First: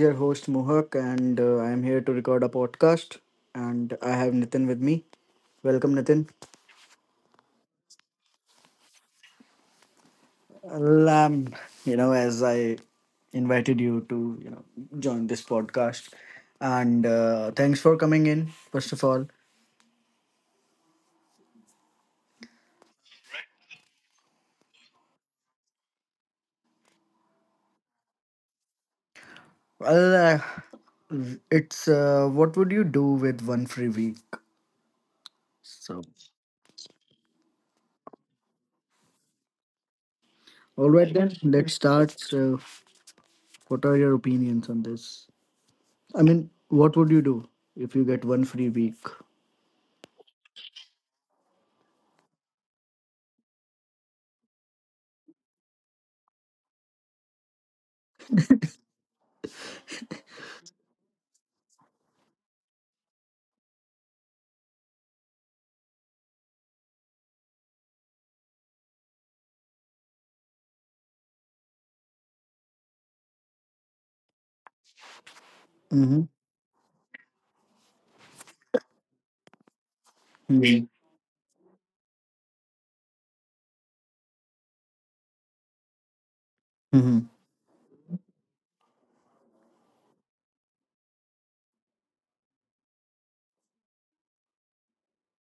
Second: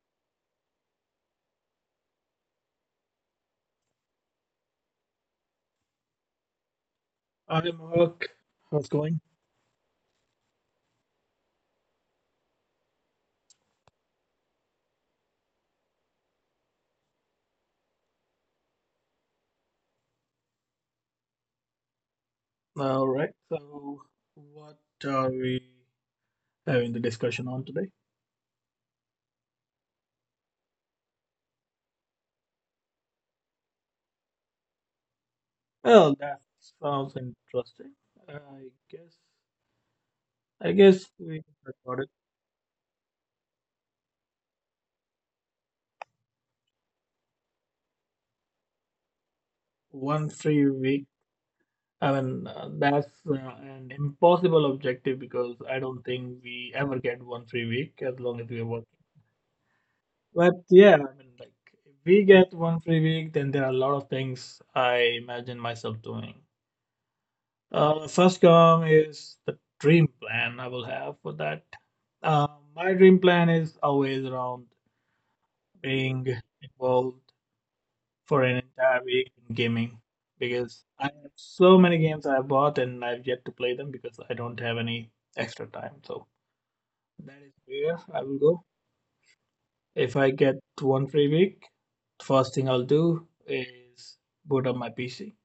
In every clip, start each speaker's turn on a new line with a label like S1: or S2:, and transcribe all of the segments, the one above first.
S1: your host Mohak, and I'm here to record a podcast. And I have Nitin with me. Welcome, Nitin.
S2: Hi, Mark. How's it going?
S1: Well, um, as I invited you to, join this podcast, and thanks for coming in. First of all,
S2: All right. So, what are we having the discussion on today?
S1: well, uh, it's what would you do with one free week? So,
S2: Well, that sounds interesting. I guess. I
S1: all
S2: guess
S1: right then,
S2: we
S1: let's
S2: recorded
S1: start. So, what are your opinions on this? I mean, what would you do if you get one free week?
S2: one free week. That's an impossible objective because I don't think we ever get one free week as long as we're working. But yeah, if we get one free week, then there are a lot of things I imagine myself doing. First come is the dream plan I will have for that. Uh, my dream plan is always around being involved for an entire week in gaming
S1: Mhm.
S2: because I have so many games I have bought and I've yet to play them because I don't have any extra time. So
S1: Mhm.
S2: that is where I will go. If I get one free week, first thing I'll do is boot up my PC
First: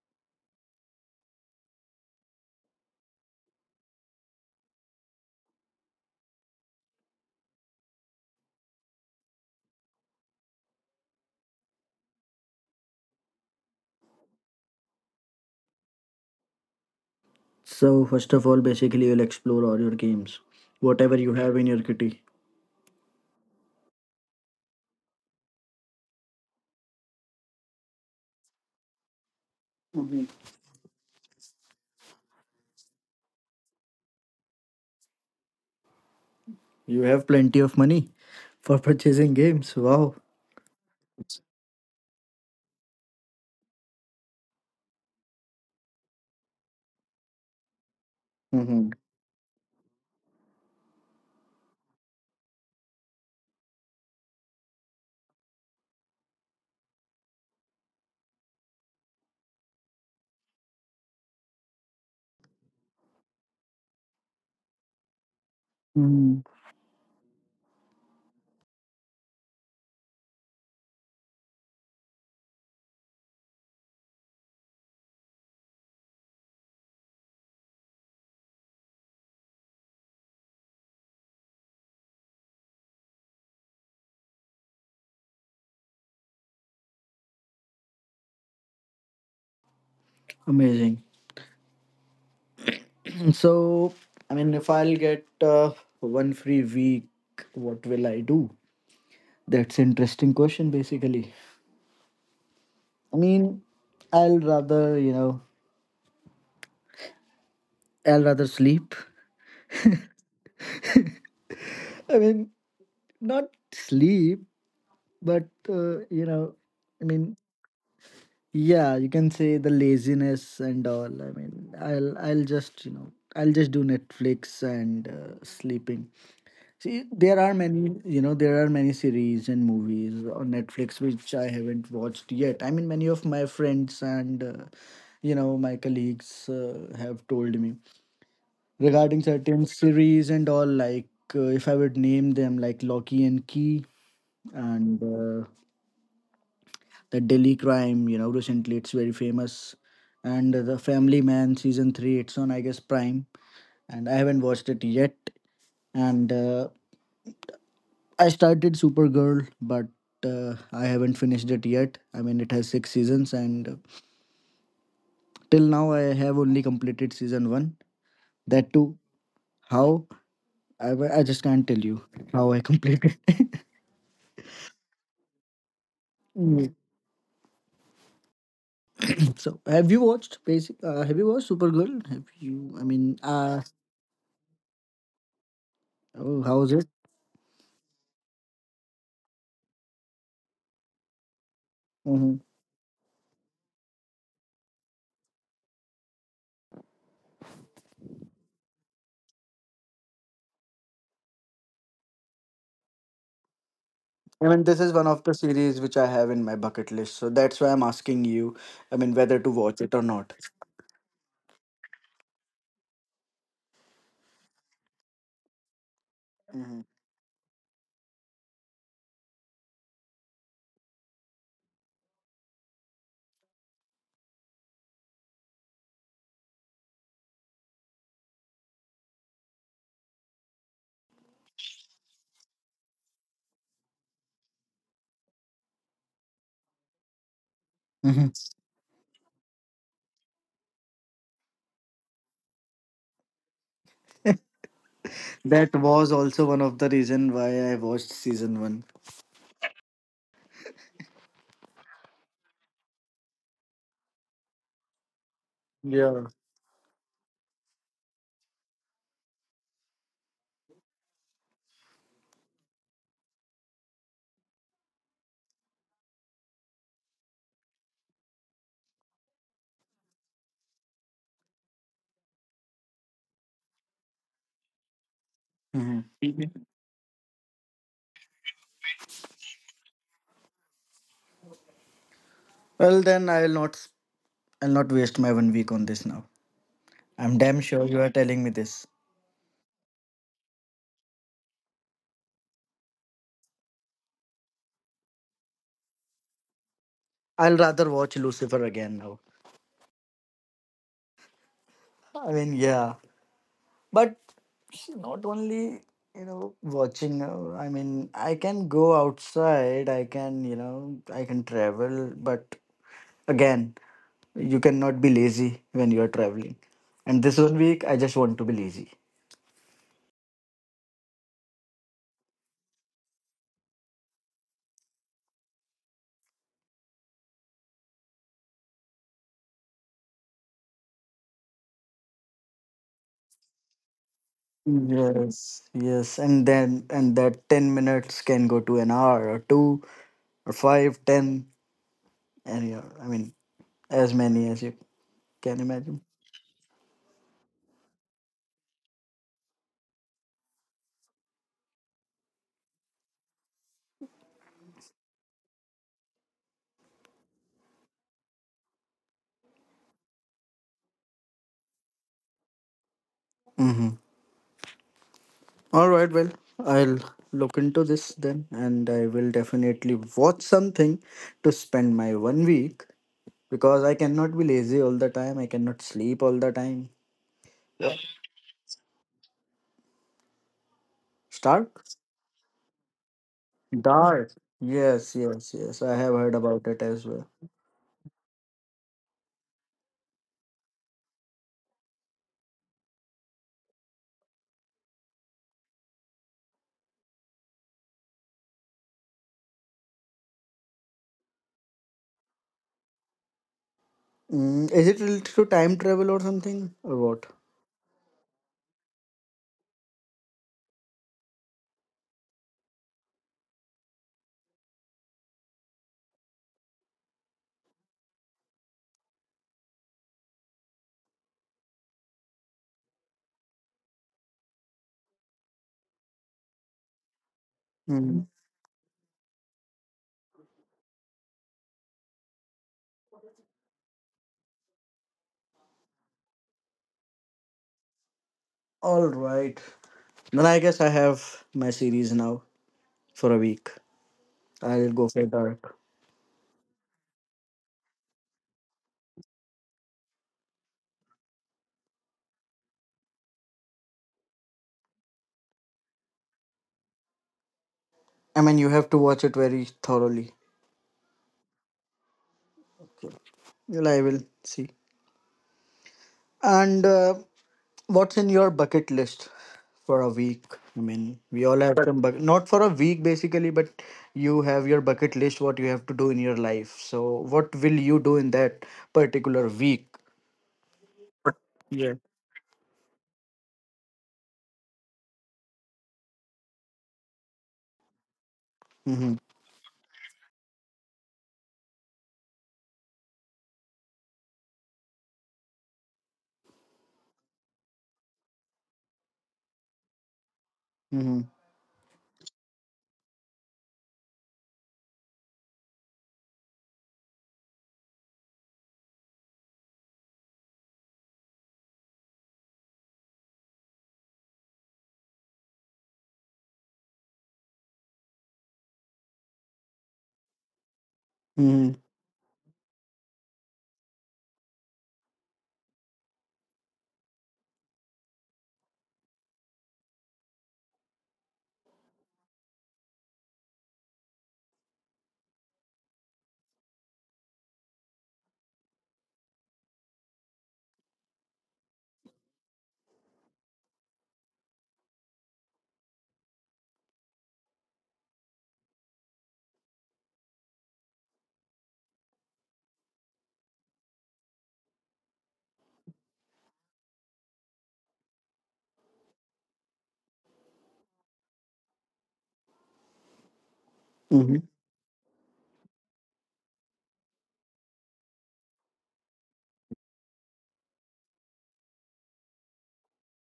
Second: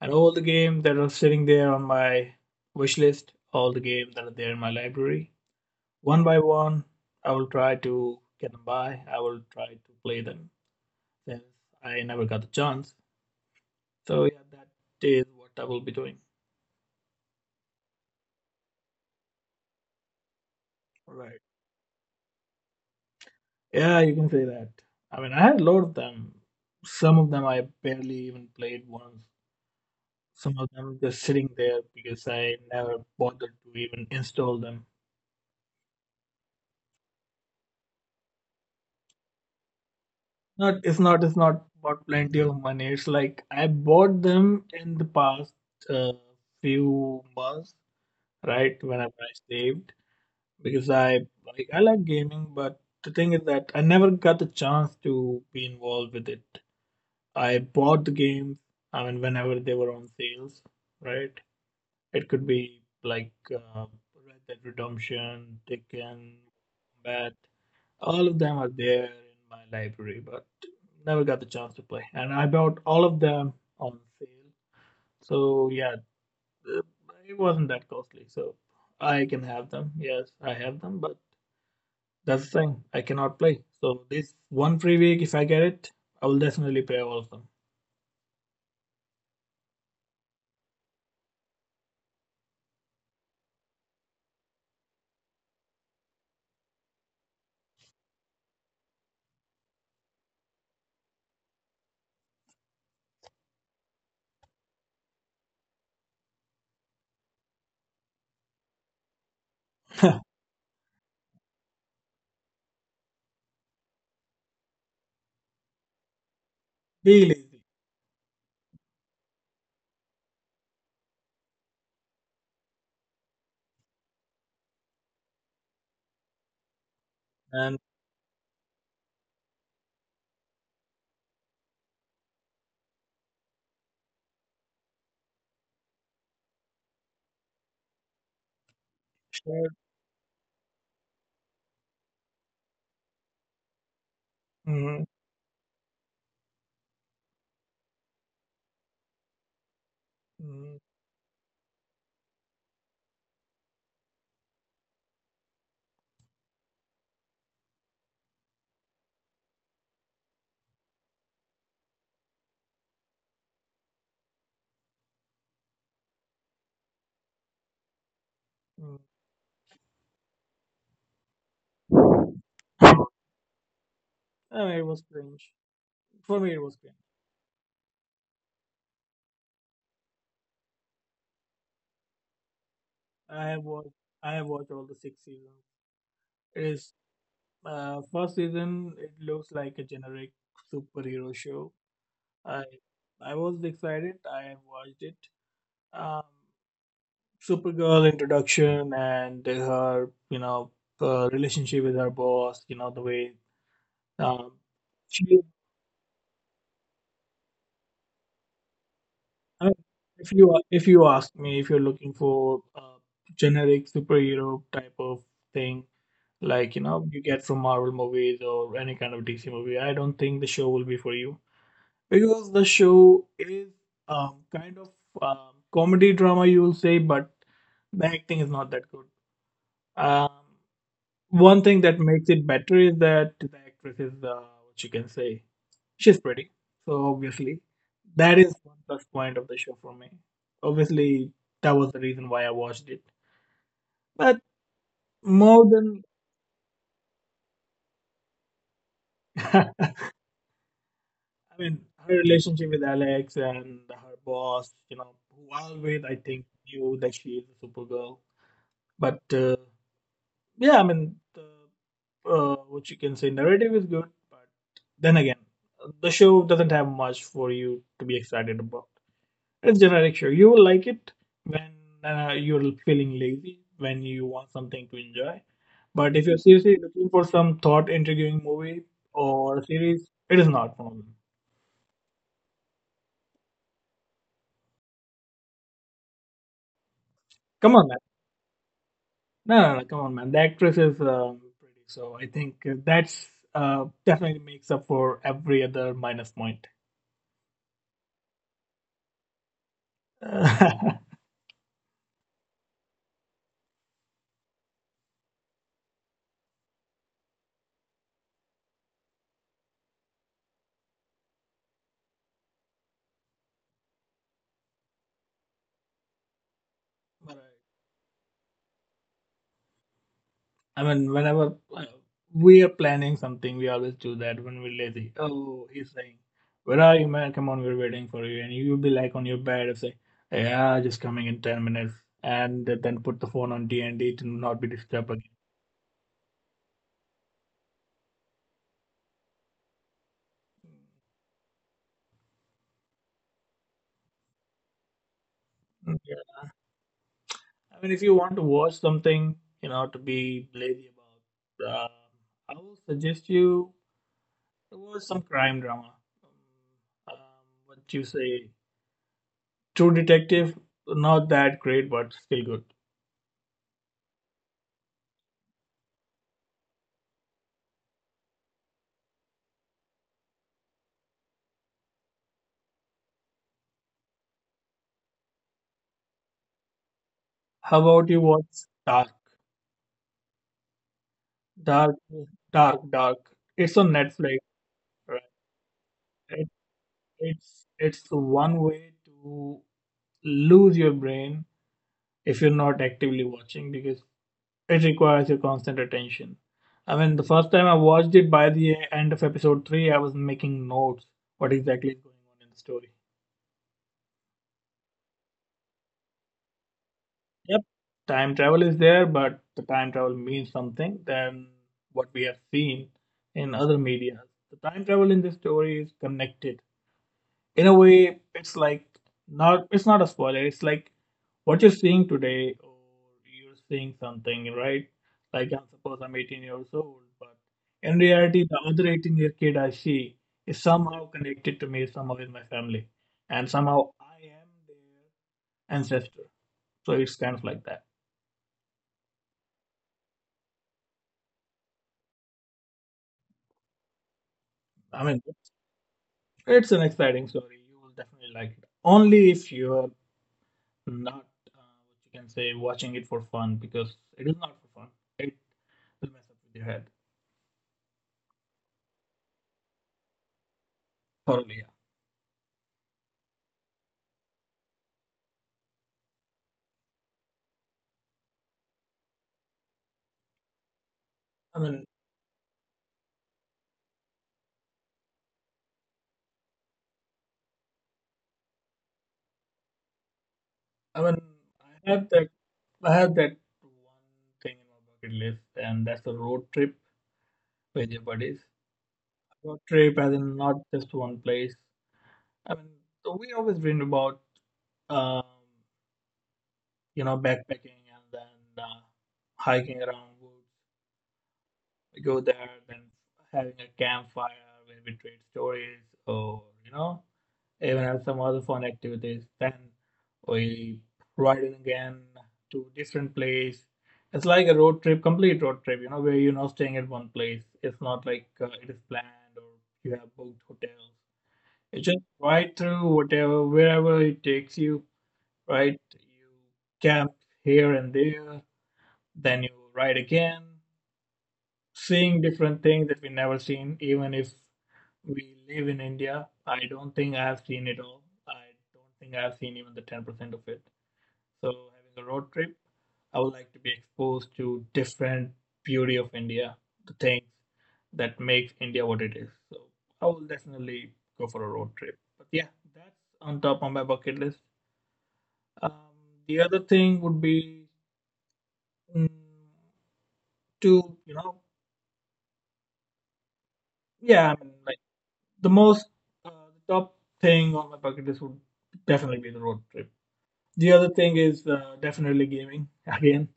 S2: and all the games that are sitting there on my wish list, all the games that are there in my library. One by one, I will try to get them by. I will try to play them since I never got the chance. So yeah, that is what I will be doing.
S1: So first of all, basically you'll explore all your games,
S2: All
S1: whatever you
S2: Right.
S1: have in your kitty.
S2: Yeah, you can say that. I mean, I had a lot of them. Some of them I barely even played once.
S1: Mhm.
S2: Some of them just sitting there because I never bothered to even install them.
S1: You have plenty of money for purchasing games. Wow.
S2: Not it's not it's not about plenty of money. It's like I bought them in the past uh, few months,
S1: Mhm.
S2: right? Whenever I saved, because I like gaming, but the thing is that I never got the chance to be involved with it. I bought the games. I mean, whenever they were on sales, right? It could be like Red Dead
S1: Mhm.
S2: Redemption, Tekken, Combat. All of them are there in my library, but never got the chance to play. And I bought all of them on sale. So yeah, uh, it wasn't that costly. So I can have them. Yes, I have them, but that's the thing. I cannot play. So this one free week, if I get it, I will definitely play all of
S1: Amazing. So I mean, if I'll get uh, one free week, what will I do? That's interesting question. Basically, I mean, I'll rather you know, I'll rather sleep.
S2: them.
S1: I mean, not sleep, but you know, I mean,
S2: Be lazy
S1: yeah, you can say the laziness and all. I mean, I'll just do Netflix and sleeping. See, there are
S2: and
S1: many there are many series and movies on Netflix which I haven't watched yet. I mean, many of my friends and my colleagues have told me regarding certain
S2: share.
S1: series and all like if I would name them like Loki and Key and
S2: Mm,
S1: the Delhi Crime. You know, recently it's very famous, and the
S2: mm,
S1: Family Man season three. It's on I guess Prime, and I haven't watched it yet. And I started Supergirl, but I haven't finished it yet. I mean, it has six seasons, and till now I have only completed season one. That
S2: mm.
S1: too, how I just can't tell you how I completed.
S2: I mean, it was cringe. For me, it
S1: Mm.
S2: was cringe.
S1: So have you watched Supergirl have you I mean
S2: I
S1: uh
S2: have watched. I have watched all the six seasons.
S1: oh, how
S2: It
S1: is it?
S2: is. First season, it looks like a generic superhero show.
S1: Hmm.
S2: I I was excited. I watched it. Um, Supergirl introduction and her, you know, relationship with her boss. You know the way.
S1: I
S2: Um,
S1: mean, this is one of the
S2: she,
S1: series which I have in my bucket list, so that's why I'm asking you. I mean, whether to
S2: I-
S1: watch
S2: mean,
S1: it or not.
S2: if you ask me, if you're looking for a generic superhero type of thing, like you
S1: Mhm.
S2: know you get from Marvel movies or any kind of DC movie, I don't think the show will be for you. Because the show is kind of comedy drama, you will say, but the acting is not that good. Um, One thing that makes it better is that the actress is what you can say. She's pretty, so obviously
S1: Mhm.
S2: that is one plus point of the show for me. Obviously, that was the reason why I watched it. But more
S1: That
S2: than,
S1: was also one of the reason why I watched season one.
S2: I mean, her relationship with Alex and her boss, you know, who always I
S1: Yeah.
S2: think knew that she is a Supergirl, but. Yeah, what you can say, narrative is good, but then again, the show doesn't have much for you to be excited about. It's generic show. You will like it when you're feeling lazy, when you want something to enjoy.
S1: Mhm.
S2: But if you're seriously looking for some thought-intriguing movie or series, it is not for me.
S1: Well, then I'll not. I'll not waste my one week on this now. I'm damn
S2: Come
S1: sure
S2: on, man.
S1: you are telling me this.
S2: No, no, no, come on, man. The actress is pretty, so I think that's definitely makes up for every other minus point.
S1: I'll rather watch Lucifer again now. I mean, yeah. But not only watching. I mean, I can go outside. I can I can travel. But again, you cannot be lazy when you are traveling. And
S2: Uh,
S1: this one week, I just want to be lazy.
S2: I mean, whenever we are planning something, we always do that when we're lazy. Oh, he's saying, "Where are you, man? Come on, we're waiting for you." And you'll be like on your bed and say, "Yeah, just coming in 10 minutes." And then put the phone on D and D to not be disturbed again.
S1: Yes, yes, and then and that 10 minutes can go to an hour or two or five, ten, and I mean, as many as you can
S2: Mm,
S1: imagine.
S2: yeah. I mean, if you want to watch something, you know, to be lazy about, I will suggest you to watch some crime drama. Um, what you say? True Detective, not that great, but still good.
S1: Mm-hmm. All right, well, I'll look into this then, and I will definitely watch something to spend my one week because I cannot be lazy all the time. I cannot sleep all the time.
S2: How
S1: Yeah.
S2: about you watch Dark?
S1: Start?
S2: Dark, Dark. It's on
S1: Dark.
S2: Netflix,
S1: Yes,
S2: right?
S1: yes, yes. I have heard
S2: It,
S1: about it as well.
S2: it's one way to lose your brain if you're not actively watching because it requires your constant attention. I mean, the first time I watched it, by the end of episode three, I was making notes what exactly is going on in the story.
S1: Mm, is it related to time travel or something, or what?
S2: Yep, time travel is there, but the time travel means something than what we have seen in other media. The time travel in this story is connected in a way. It's like, not it's not a spoiler, it's like what you're seeing today, or you're seeing something, right? Like, I'm suppose I'm 18 years old, but in
S1: Mm.
S2: reality the other 18-year kid I see is somehow connected to me, somehow with my family, and somehow I am their ancestor. So it's kind of like that.
S1: All right. Then I guess I have my series now for a week. I'll
S2: I
S1: go
S2: mean,
S1: for dark.
S2: it's an exciting story, you will definitely like it, only if you are not what you can say watching it for fun, because it is not for fun. It will mess up with your head.
S1: I mean, you have to watch it very thoroughly.
S2: Totally. Yeah.
S1: Well, I will see. And what's in your bucket list for a week? I mean, we
S2: I
S1: all have
S2: mean,
S1: but some bucket, not for a week basically, but you have your bucket list, what you have to do in your life. So, what will you do in that particular week?
S2: I mean, I
S1: Yeah.
S2: have that. I have that one thing in my bucket list, and that's a road trip with your buddies.
S1: Mm-hmm.
S2: Road trip, as in not just one place. I mean, so we always dream about, um, you know, backpacking and then uh, hiking around woods.
S1: Mm-hmm.
S2: We go there, then having a campfire where we trade stories, or you know, even have some other fun activities. Then we riding again to different place. It's like a road trip, complete road trip, you know, where you're not staying at one place. It's not like it is planned or you have booked hotels.
S1: Mm-hmm.
S2: You just ride through whatever, wherever it takes you, right? You camp here and there, then you ride again, seeing different things that we never seen, even if we live in India. I don't think I have seen it all. I don't think I have seen even the 10% of it. So having a road trip, I would like to be exposed to different beauty of India, the things that makes India what it is. So I will definitely go for a road trip. But yeah, that's on top of my bucket list. Um, the other thing would be mm, to you know yeah
S1: Mm-hmm.
S2: I mean the most uh, top thing on my bucket list would definitely be the road trip. The other thing is definitely gaming again,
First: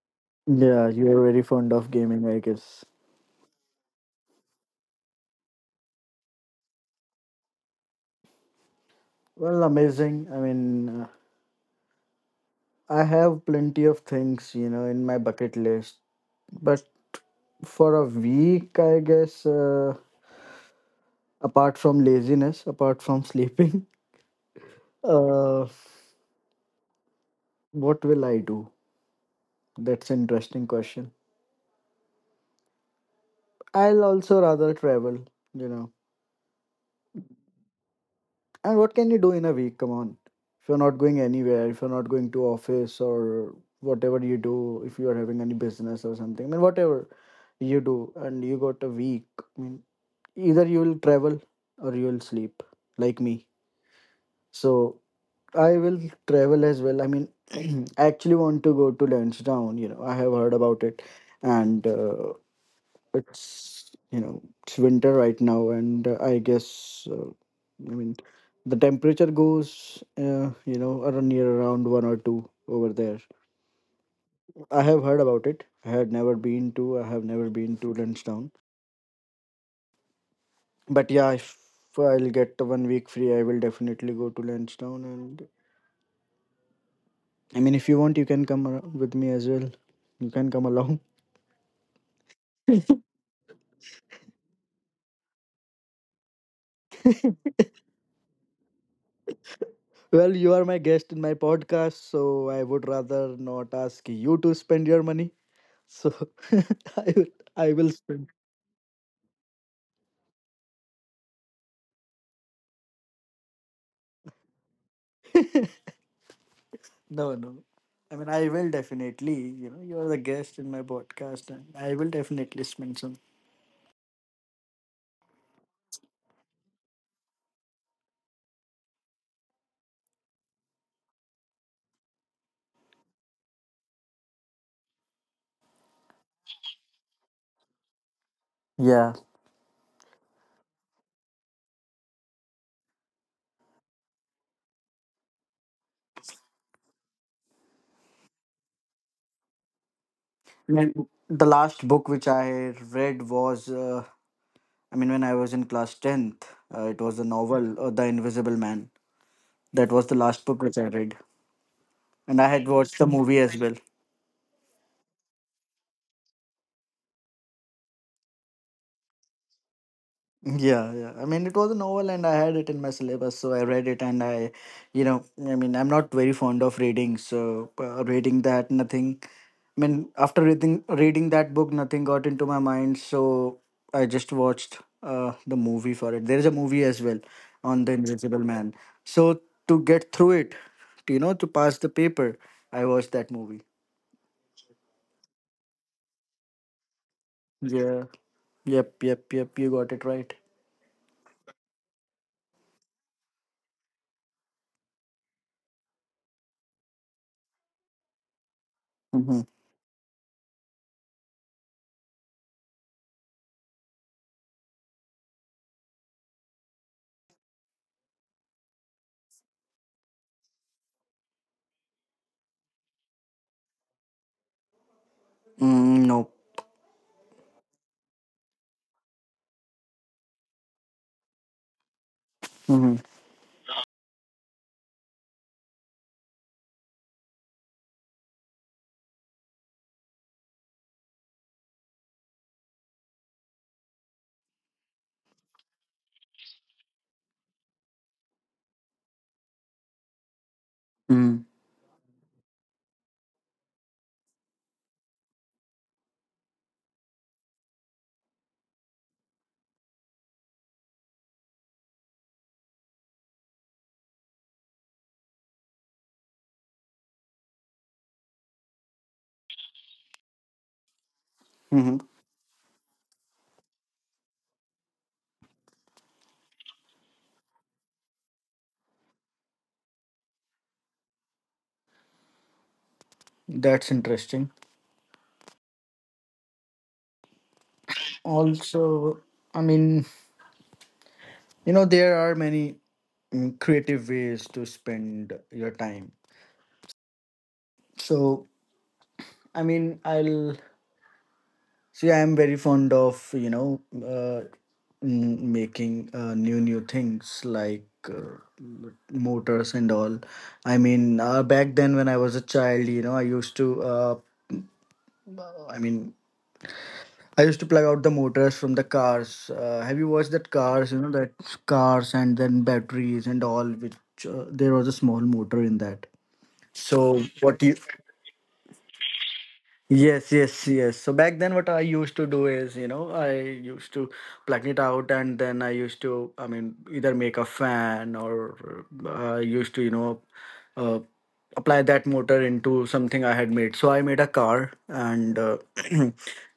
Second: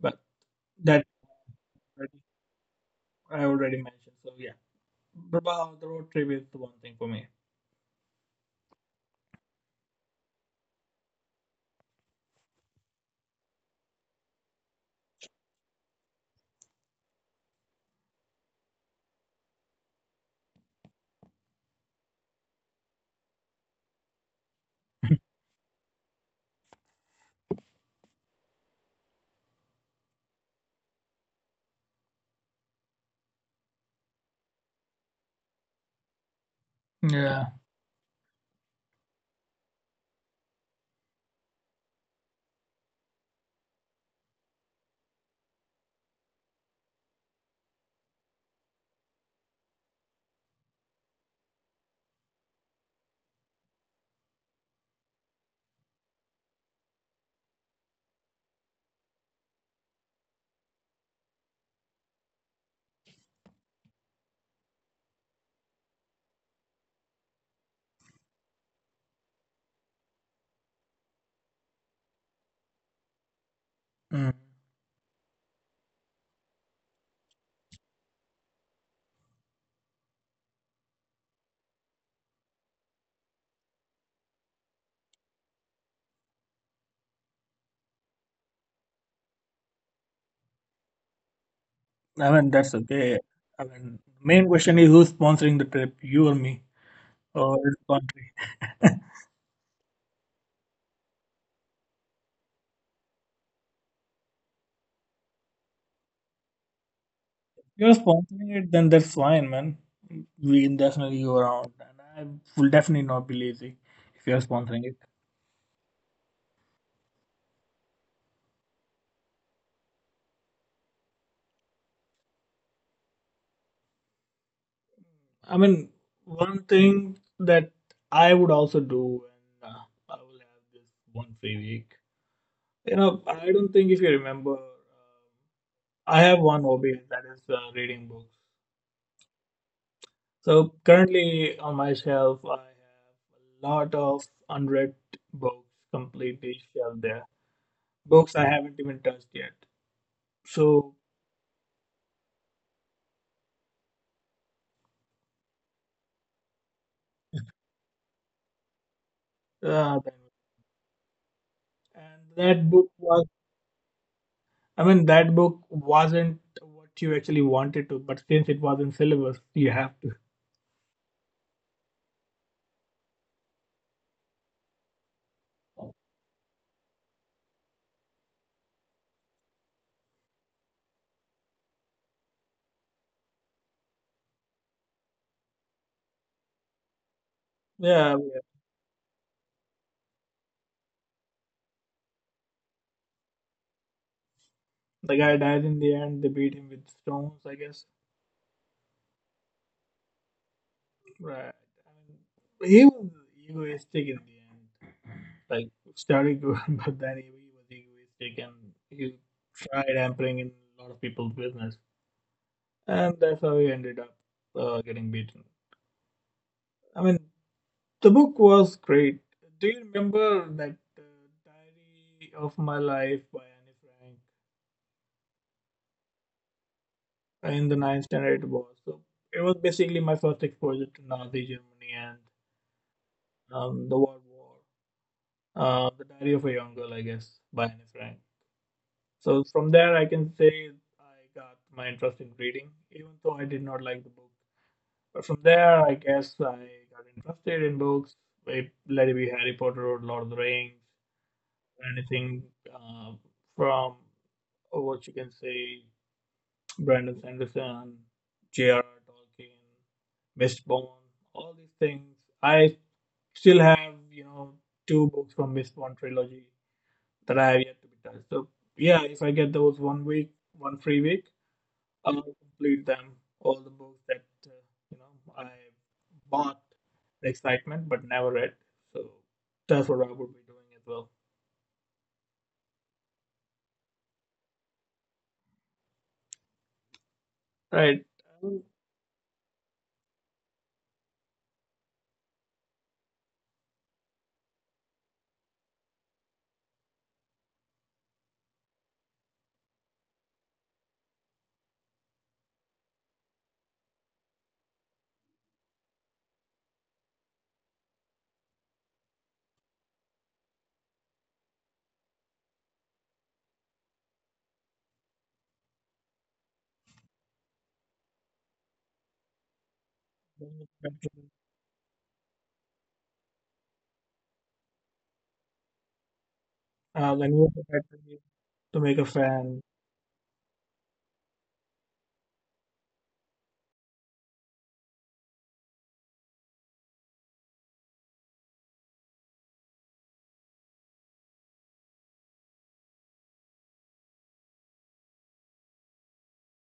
S2: but
S1: Yeah,
S2: that
S1: you are very fond of
S2: already,
S1: gaming, I guess.
S2: I already mentioned. So yeah, but wow, the road trip is the one thing for me.
S1: Well, amazing. I mean, I have plenty of things, you know, in my bucket list, but for a week, I guess. Apart from laziness, apart from sleeping, uh, what will I do? That's an interesting question. I'll also rather travel, you know.
S2: Yeah.
S1: And what can you do in a week? Come on. If you're not going anywhere, if you're not going to office or whatever you do, if you are having any business or something, I mean, whatever you do, and you got a week, I mean, either you will travel or you will sleep, like me. So I will travel as well. I mean, I actually want to go to Lansdowne. You know, I have heard about it, and it's you know it's winter right now, and I guess I mean the temperature goes around one or two over there.
S2: Mm.
S1: I have heard about it. I had never been to. I have never been to Lansdowne. But yeah, if I'll get the one week free, I will definitely go to Lansdowne. And I mean, if you want, you can come with me as well. You can come along.
S2: I mean, that's okay. I mean, main question is who's sponsoring the trip, you or me, or the country?
S1: Well, you are my guest in my podcast, so I would rather not ask you to spend your money. So I will, I will
S2: You're
S1: spend.
S2: sponsoring it, then that's fine, man. We can definitely go around, and I will definitely not be lazy if you're sponsoring it.
S1: No, no. I mean, I will definitely. You know, you are the guest in my podcast, and I will definitely spend some.
S2: I mean, one thing that I would also do, and I will have this one free week. You know, I don't think if you remember, I have one hobby that is reading books.
S1: Yeah.
S2: So currently on my shelf, I have a lot of unread books completely shelved there. Books I haven't even touched yet. So
S1: And the last book which I read was, I mean, when I was in class tenth, it was a novel, The Invisible Man. That
S2: uh,
S1: was the last book which I read,
S2: and
S1: and I
S2: that
S1: had
S2: book
S1: watched the
S2: was,
S1: movie as well.
S2: I mean, that book wasn't what you actually wanted to, but since it was in syllabus, you have to.
S1: Yeah, yeah. I mean, it was a novel and I had it in my syllabus, so I read it and I, you know, I mean, I'm not very fond of reading, so reading that, nothing. I mean, after reading that book, nothing got into my mind, so I just watched the movie for it. There is a movie as well on The
S2: Yeah,
S1: Invisible
S2: yeah.
S1: Man. So to get through it, to pass the paper, I watched that movie.
S2: The guy died in the end. They beat him with stones, I guess.
S1: Yeah. Yep, yep, yep. You got it right.
S2: Right. I mean, he was egoistic in the end. Like, started good, but then he was egoistic and he
S1: Mm-hmm.
S2: tried hampering in a lot of people's business. And that's how he ended up getting beaten. I mean, the book was great. Do you remember that Diary of My Life by Anne Frank
S1: Mm, no.
S2: in the ninth standard? It was so. It was basically my first exposure to Nazi Germany. And
S1: Mm-hmm.
S2: um, The War War, The Diary of a Young Girl, I guess, by Anne Frank. So from there, I can say I got my interest in reading, even though I did not like the book. But from there, I guess I got interested in books. It, let it be Harry Potter or Lord of the Rings,
S1: Mm-hmm.
S2: anything uh, from or what you can say, Brandon Sanderson, J.R.R. Tolkien, Mistborn, all these things. I still have, you know, two books from Mistborn trilogy that I have yet to be touched. So yeah, if I get those 1 week, one free week, I'll complete them all the books that I bought the excitement but never read. So that's what I would be doing as well.
S1: That's interesting.
S2: Right. Um,
S1: Also, I mean, there are many creative ways to spend your time. So I mean, I'll see, I'm very fond of making new things like motors and all. I mean, back then when I was a child, you know, i mean I used to plug out the motors from the cars. Have you watched that
S2: When you
S1: cars? You know
S2: mentioned,
S1: that cars and then batteries and all. Which there was a small motor in that. So
S2: when you were
S1: what you?
S2: mentioning to make a fan,
S1: Yes, yes, yes. So back then, what I used to do is, you know, I used to plug it out, and then I used to, I mean, either make a fan or I used to, you know, uh, apply that motor into something I had made. So I made a car, and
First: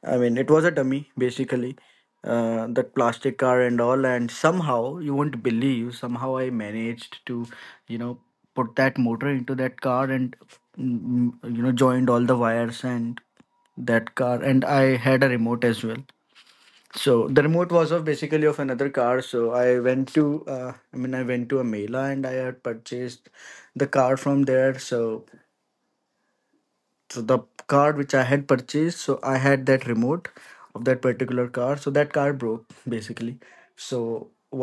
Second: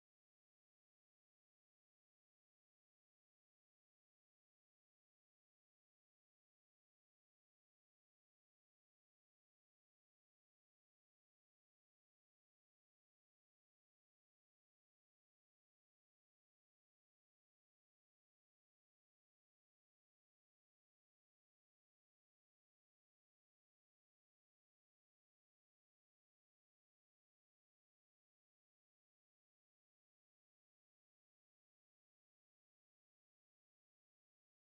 S1: I mean, it was a dummy basically, that plastic car and all. And somehow, you won't believe, somehow I managed to, you know, put that motor into that car, and joined all the wires and that car. And I had a remote as well. So the remote was of basically of another car. So I went to, I mean, I went to a Mela and I had purchased the car from there. So the card which I had purchased, so I had that remote of that particular car. So that car broke basically. So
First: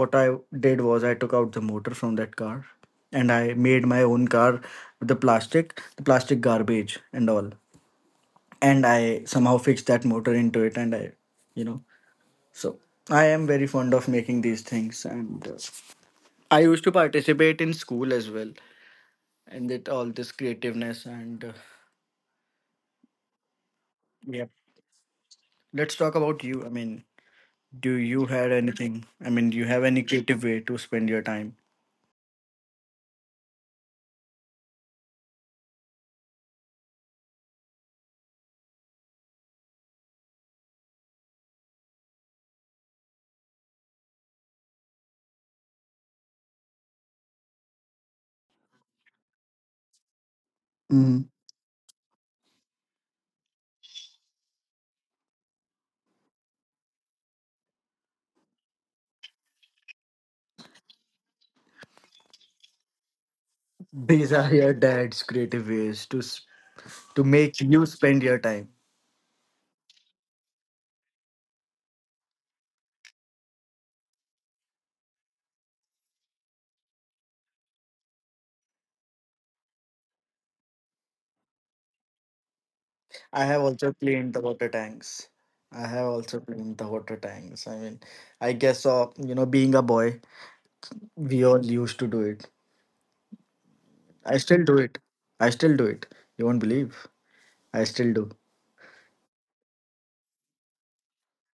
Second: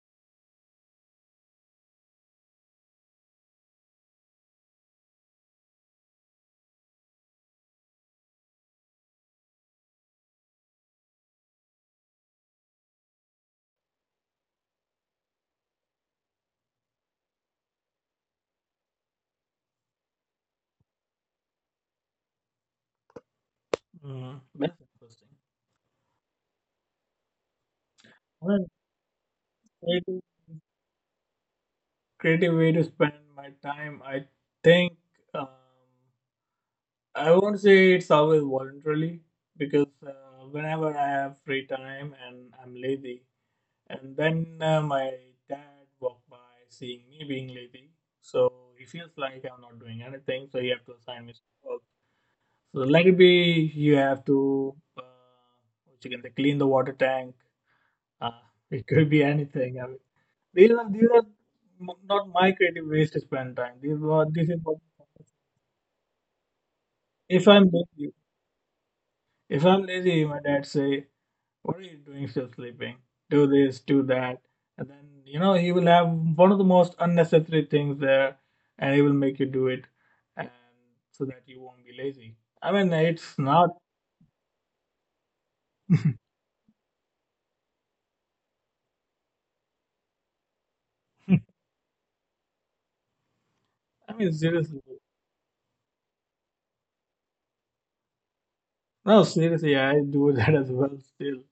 S1: what I did was I took out the motor from that car, and I made my own car with the plastic garbage and all. And I somehow fixed that motor into it, and I you know so I am very fond of making these things. And I used to participate in school as well and with all this creativeness, and
S2: mm,
S1: yeah,
S2: that's interesting.
S1: let's talk about you. I mean, do you had
S2: Well,
S1: anything? I mean, do you have any
S2: creative,
S1: creative way to spend your time?
S2: creative way to spend my time, I think. Um, I won't say it's always voluntarily because whenever I have free time and I'm lazy, and then my dad walked by seeing me being lazy, so he feels like I'm not doing anything, so he have to
S1: Hmm.
S2: assign me some work. So let it be you have to, what you can say, clean the water tank. Uh, it could be anything. I mean, these are not my creative ways to spend time. These were
S1: These
S2: this
S1: are
S2: is
S1: your
S2: what
S1: dad's creative ways to to
S2: if
S1: make
S2: I'm
S1: you
S2: lazy,
S1: spend your time.
S2: if I'm lazy, my dad say, what are you doing still sleeping? Do this, do that. And then, you know, he will have one of the most unnecessary things there and he will make you do it and so that you won't be lazy. I mean, it's
S1: I have
S2: not,
S1: also cleaned the water tanks. I have also cleaned the water tanks. I mean, I guess you know, being a boy,
S2: I
S1: we all used to do it.
S2: mean,
S1: I still do
S2: seriously.
S1: it. I still do it. You won't believe. I still do.
S2: No, seriously, I do that as well still.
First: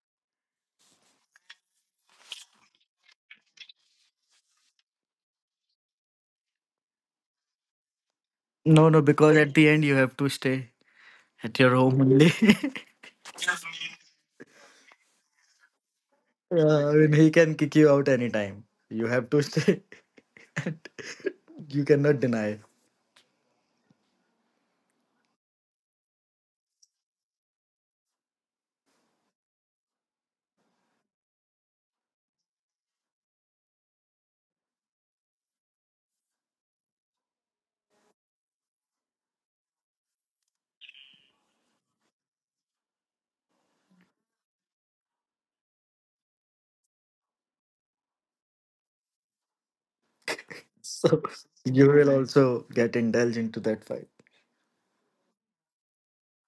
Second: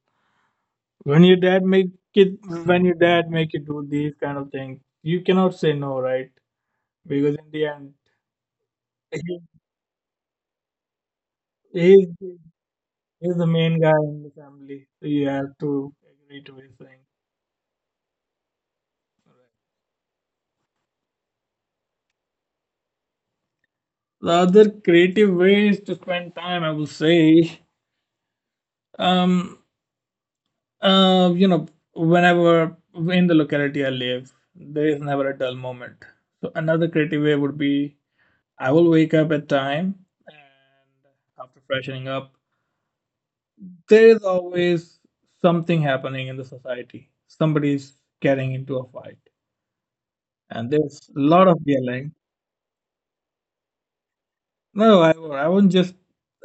S2: When your dad make it, when your dad make you do these kind of things, you cannot say no, right? Because in the end,
S1: No, no, because
S2: he,
S1: at the end you have to stay at your home
S2: he's,
S1: only.
S2: he's the main guy in the family. So you have to agree to his
S1: Yeah, I
S2: thing.
S1: mean, he can kick you out anytime. You have to stay. You cannot deny.
S2: The other creative ways to spend time I will say, um you know, whenever in the locality I live, there is never a dull moment, so another creative way would be I will wake up at time, and after freshening up, there is always something happening in the society. Somebody's getting into a fight, and there's
S1: So
S2: a lot of
S1: you will
S2: yelling.
S1: also get indulged into that fight.
S2: No, no, I won't. I won't just.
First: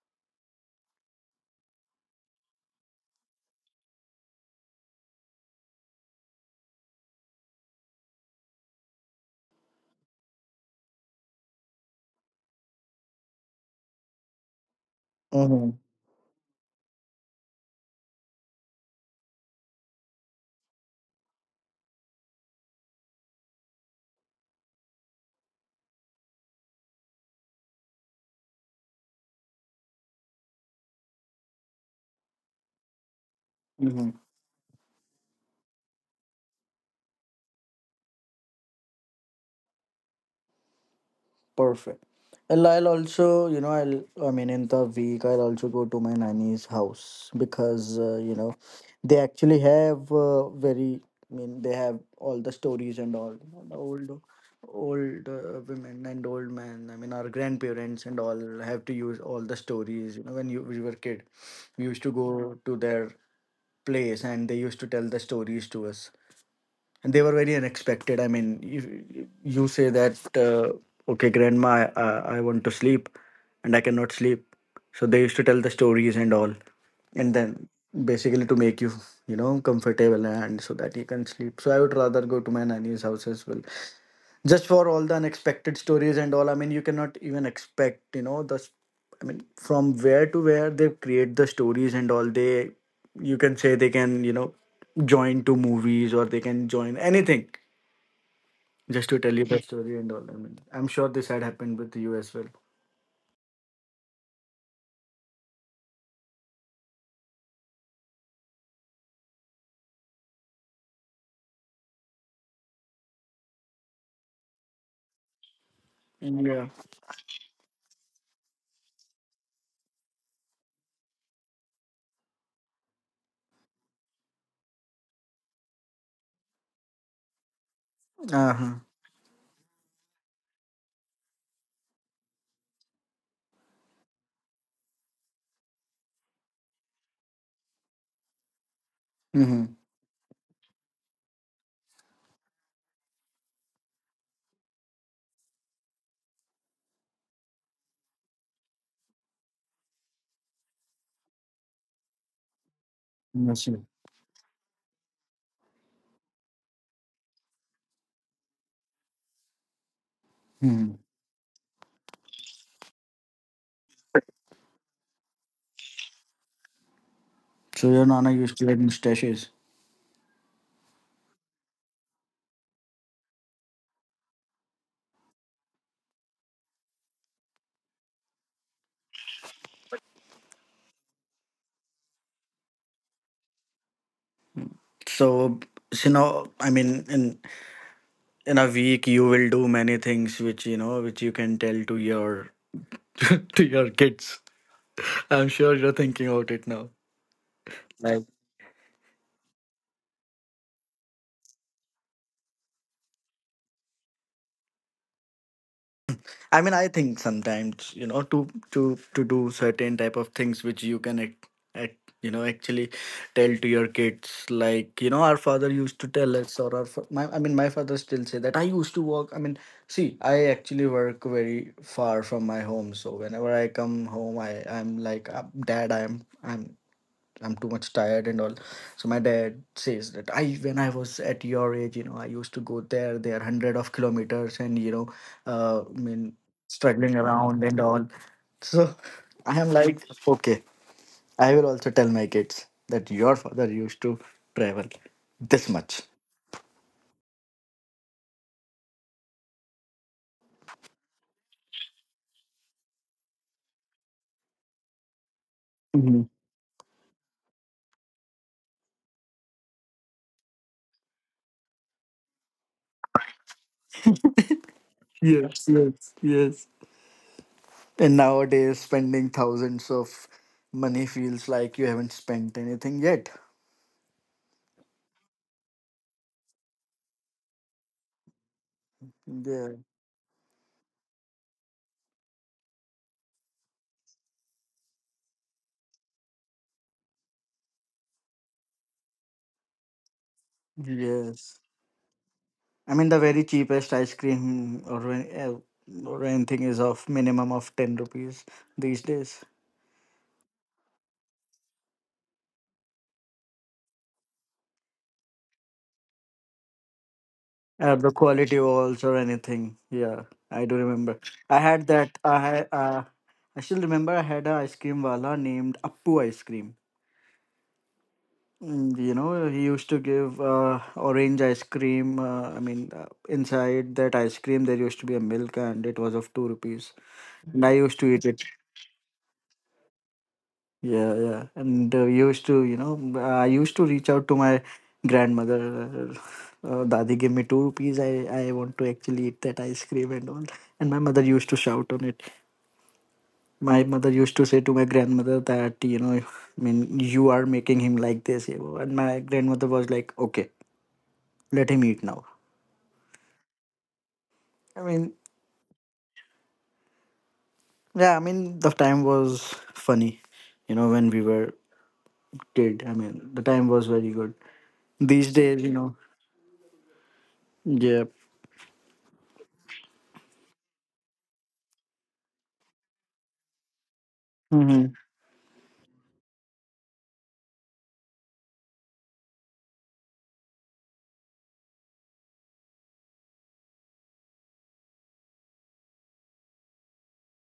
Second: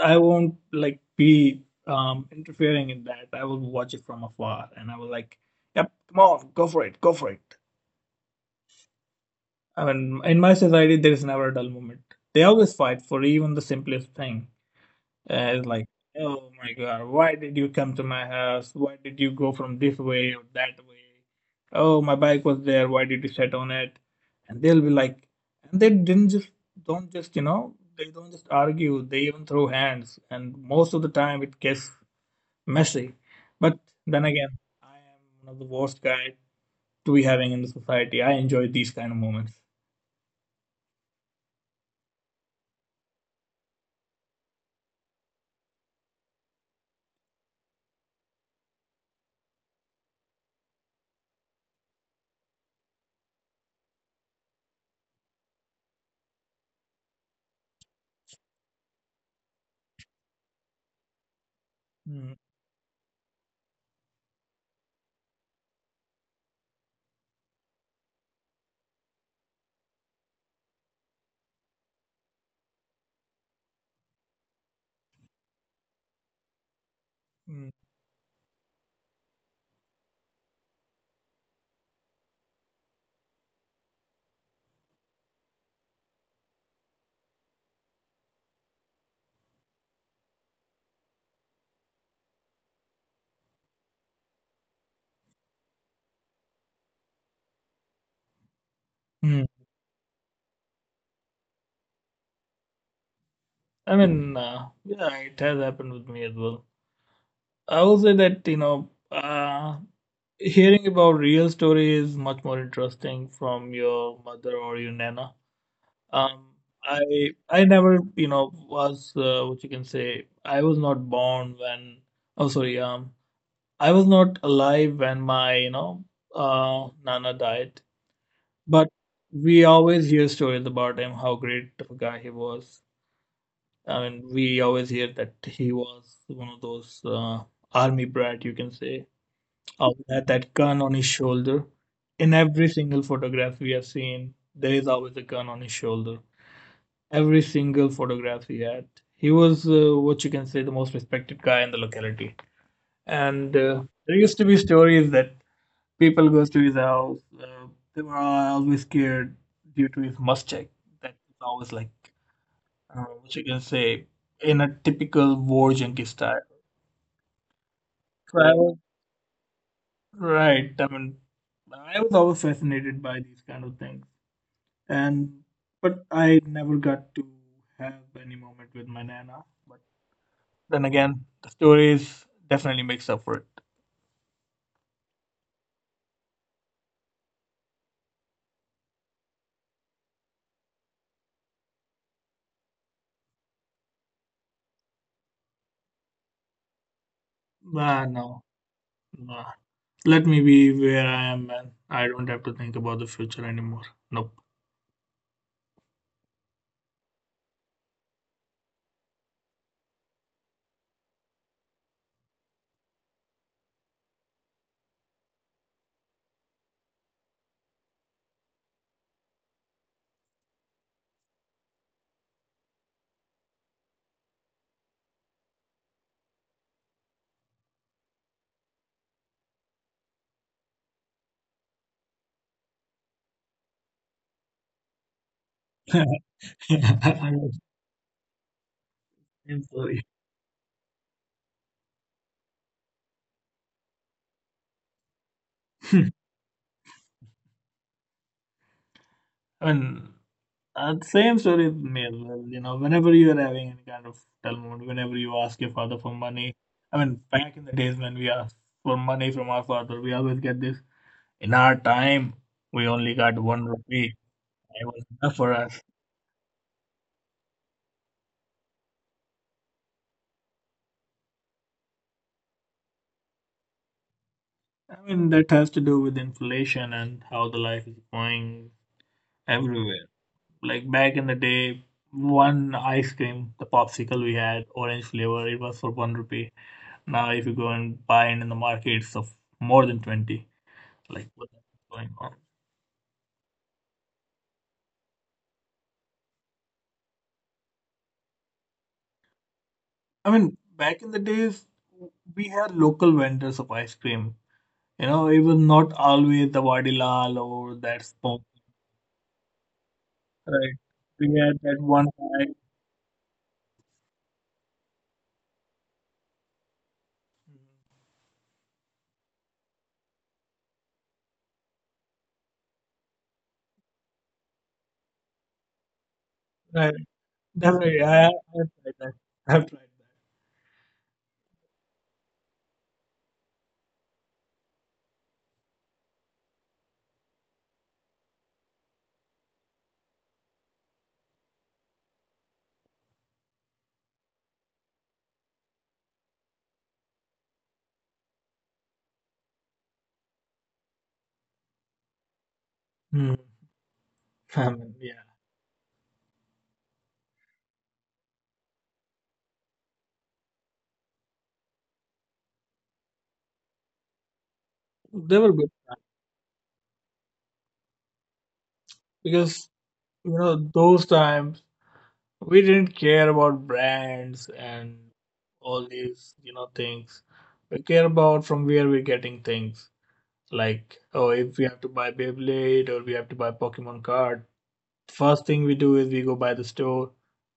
S2: I won't like be interfering in that. I will watch it from afar, and I will like, yep, come on, go for it, go for it. I mean, in my society, there is never a dull moment. They always fight for even the simplest thing. And it's
S1: Mm-hmm.
S2: like, oh my God, why did you come to my house? Why did you go from this way or that way? Oh, my bike was there. Why did you sit on it? And they'll be like, and they didn't just, don't just, you know, they don't just argue. They even throw hands. And most of the time it gets messy. But
S1: Mm-hmm.
S2: then again, I am one of the worst guy to be having in the society. I enjoy these kind of moments.
S1: Perfect. Well, I'll also, you know, I'll, I mean, in the week, I'll also go to my nanny's house because, you know, they actually have very, I mean, they have all the stories and all, you know, the old women and old men. I mean, our grandparents and all have to use all the stories, you know, when we were kid, we used to
S2: Mm,
S1: go to their place and they used to tell the stories to us, and they were very unexpected. I mean you say that uh, okay, grandma, I want to sleep and I cannot sleep, so they used to tell the stories and all, and then
S2: mm,
S1: basically to make you, you know, comfortable, and so that you can sleep. So I would rather go to my nanny's house as well, just for all the unexpected stories and all. I mean, you cannot even expect, you know, I mean, from where to where they create the stories and all. They, you can say, they can, you know, join two movies, or they can join anything, just to tell you
S2: mm.
S1: the story and all. I mean, I'm sure this had happened with you as well.
S2: I mean, yeah, it has happened with me as well. I will say that, you know, hearing about real story is much more interesting from your mother or your nana. Um,
S1: Yeah.
S2: I I never, you know, was what you can say. I was not born when. Oh, sorry. I was not alive when my, you know, nana died.
S1: Uh-huh.
S2: But we always hear stories about him, how great of a guy he was. I mean, we always hear that he was one of those army brat, you can say.
S1: Mm-hmm.
S2: Oh, that gun on his shoulder. In every single photograph we have seen, there is always a gun on his shoulder. Every single photograph he had. He was what you can say the most respected guy in the locality. And
S1: Yes, sir.
S2: there used to be stories that people goes to his house. They were always scared due to his mustache.
S1: Hmm.
S2: That is always like what you can say in a typical war junkie style.
S1: So your nana
S2: So I
S1: used to
S2: was
S1: get mustaches.
S2: right. I mean, I was always fascinated by these kind of things, and but I never got to have any moment with my nana. But then again, the stories definitely makes up for it.
S1: So, you know, I mean, in a week you will do many things which, you know, which you can tell to your to your kids. I'm sure you're thinking about it now.
S2: Nah,
S1: Like,
S2: no, nah. Let me be where I am, man. I don't have to think about the future anymore. Nope.
S1: I mean, I think sometimes, you know, to to do certain type of things which you can act, act, you know, actually tell to your kids. Like, you know, our father used to tell us, or my, I mean, my father still say that I used to work. I mean, see, I actually work very far from my home, so whenever I come home, I'm like, Dad, I'm I'm too much tired and all." So my dad says that I, when I was at your age, you know, I used to go there. There are hundred of kilometers, and you know, I mean, struggling
S2: I'm
S1: around and all. So I am
S2: sorry.
S1: like, okay, I will also tell my kids that your father used to travel this much.
S2: I mean, the same story with me as well. You know, whenever you are having any kind of dull moment, whenever you ask your father for
S1: Mhm.
S2: money, I mean, back in the days when we asked for money from our father, we always get this. In our time, we only got one rupee. It was enough for
S1: Yes,
S2: us.
S1: yes, yes. And nowadays, spending thousands of money feels like you haven't spent anything yet.
S2: I mean, that has to do with inflation and how the life is going
S1: Yeah.
S2: everywhere. Like back in the day, one ice cream, the popsicle we had, orange flavor, it was for one rupee. Now, if you go and buy it in the market, it's of more than 20. Like, what the
S1: Yes.
S2: heck is going on?
S1: I mean, the very cheapest ice cream or or anything is of minimum of 10 rupees these days.
S2: I mean, back in the days, we had local vendors of ice cream. You know, it was not always the Vadilal or that
S1: The
S2: spoon.
S1: quality walls or anything. Yeah, I
S2: Right.
S1: do remember.
S2: We had
S1: I
S2: that
S1: had
S2: one
S1: that. I
S2: time.
S1: had. I still remember. I had a ice cream wala named Appu Ice Cream. Mm. You know, he used to give orange ice cream. I mean, inside that ice cream, there used to be a milk, and it was of 2 rupees.
S2: Right.
S1: And I used
S2: Definitely.
S1: to eat
S2: I
S1: it.
S2: have tried that. I have tried
S1: Yeah, yeah. And used to, you know, I used to reach out to my grandmother. Dadi, give me 2 rupees. I want to actually eat that ice cream and all. And my mother used to shout on it. My mother used to say to my grandmother that, you know, I mean, you are making him like this, you know. And my grandmother was like, okay, let him eat now.
S2: Mm. I
S1: I
S2: mean,
S1: mean,
S2: yeah.
S1: yeah, I mean, the time was funny, you know, when we were kid. I mean, the time was very good. These
S2: They were
S1: days, you
S2: good
S1: know, yeah.
S2: because, you know, those times we didn't care about brands and all these, you know, things. We care about from where we're getting things. Like, oh, if we have to buy Beyblade or we have to buy Pokemon card, first thing we do is we go by the store,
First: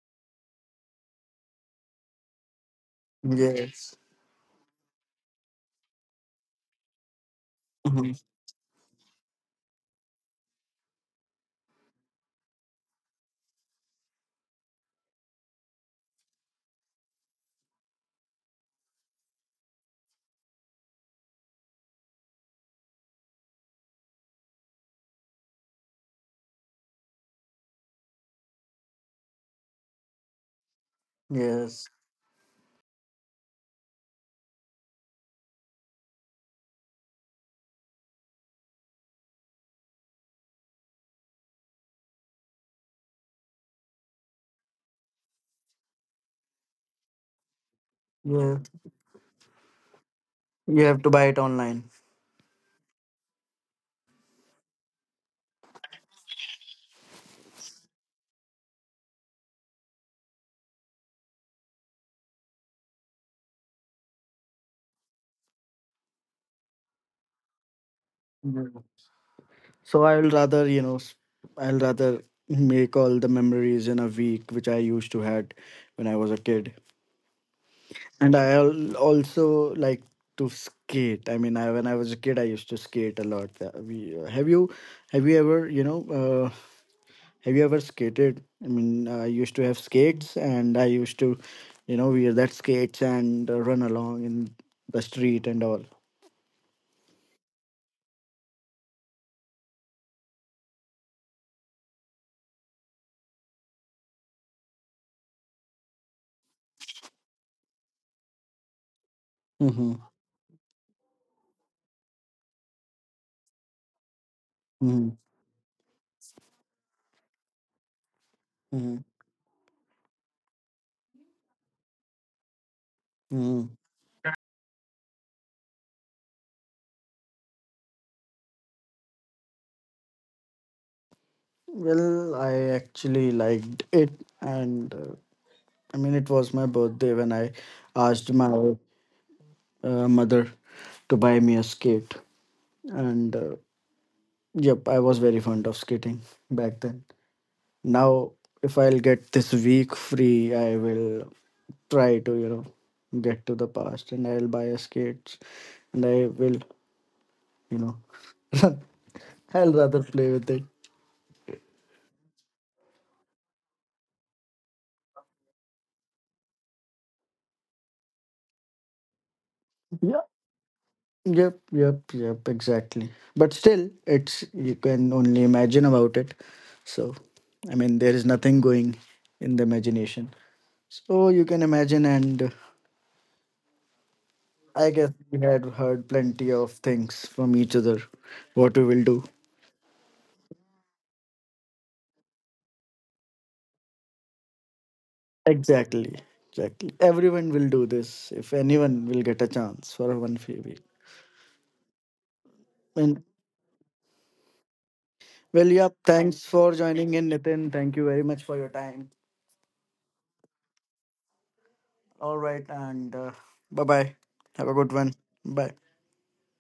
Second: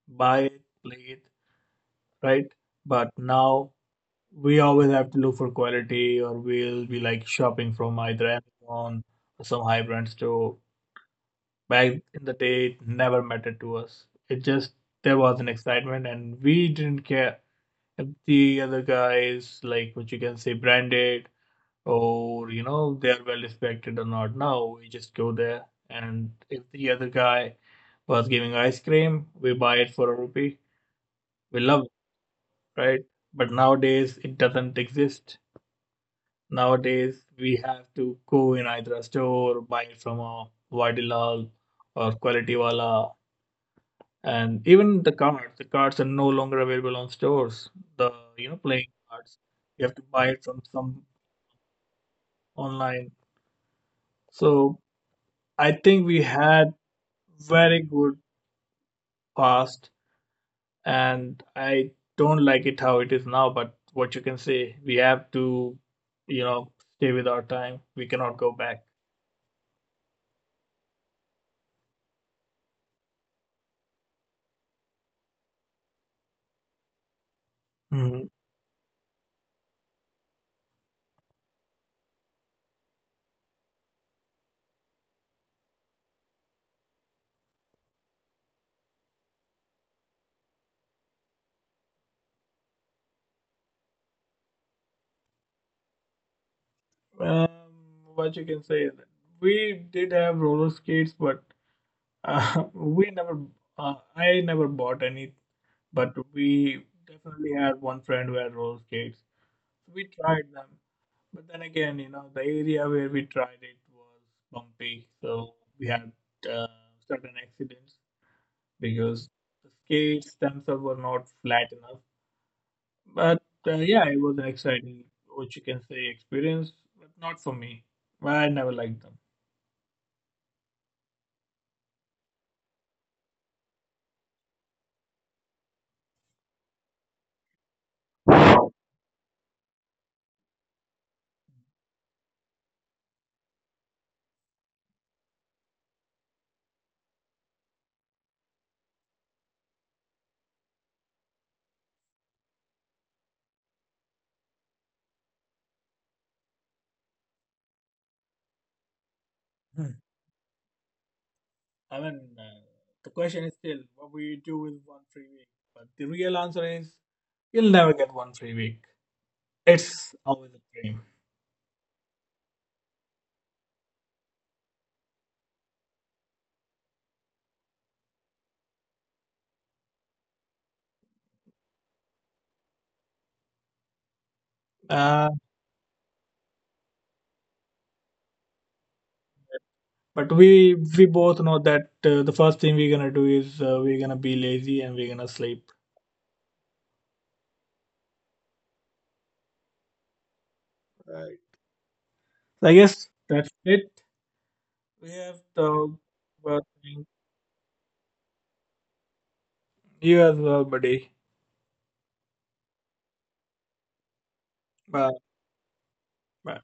S2: buy it, play it, right? But now
S1: Yes.
S2: we always have to look for quality or we'll be like shopping from
S1: Mhm.
S2: either Amazon or some high brand store. Back in the day, it never mattered to us. It just there was an excitement and we didn't care if the other guys like what you can say branded or you know they are well respected or not. Now we just go there and if the other guy was giving ice cream, we buy it for a rupee. We love
S1: Yes.
S2: it, right? But nowadays it doesn't exist. Nowadays, we have to go in either a store, buy it from a Vadilal or Quality Wala, and even the cards. The cards are no longer available on stores. The You know,
S1: Yeah.
S2: playing cards, you have to buy it from
S1: You have
S2: some
S1: to buy it online.
S2: online. So I think we had very good past, and I don't like it how it is now. But what you can say, we have to, you know, stay with our time. We cannot go
S1: Yeah.
S2: back.
S1: So I'll rather, you know, I'll rather make all the memories in a week, which I used to had when I was a kid.
S2: Mhm.
S1: And I'll also like to skate. I mean, I, when I was a kid, I used to skate a lot. We, have you ever, you know, have you ever skated? I mean, I used to have skates, and I used to, you know, wear that skates and run along in the street and all.
S2: Um, what you can say is that we did have roller skates, but we never, I never bought any. But we definitely had one friend who had roller skates.
S1: Mm-hmm.
S2: We tried them, but then again, you know, the area where we tried it was
S1: Mm-hmm.
S2: bumpy, so we had uh, certain accidents
S1: Mm-hmm.
S2: because the skates themselves were not flat enough.
S1: Mm-hmm.
S2: But yeah, it was an exciting, what you can say, experience, but not for me. I never liked
S1: Well, I actually liked it, and I mean, it was my birthday when I asked my mother to buy me a skate, and yep, I was very fond of skating back then. Now, if I'll get this week free, I will try to, you know, get to the past, and I'll buy a skate, and I will, you know, I'll
S2: them.
S1: rather play with it.
S2: I mean, the question is still what will you do with one free week? But the real answer is you'll never get one free week. It's always a dream.
S1: Yep, yep, yep, exactly. But still, it's you can only imagine about it. So, I mean, there is nothing going in the imagination. So you can imagine, and I guess
S2: Uh,
S1: we had heard plenty of things from each other. What we will do.
S2: but we both know that the first thing we're gonna do is we're gonna be lazy and we're gonna sleep.
S1: Exactly, exactly. Everyone will do this if anyone will get a chance for one free week.
S2: Right. So I guess
S1: And
S2: that's it. We have
S1: well, yeah,
S2: the
S1: thanks
S2: Well,
S1: for joining in, Nitin. Thank you very much for your time.
S2: you as well, buddy.
S1: All right, and bye bye. Have a good one.
S2: Bye.
S1: Bye.
S2: Bye.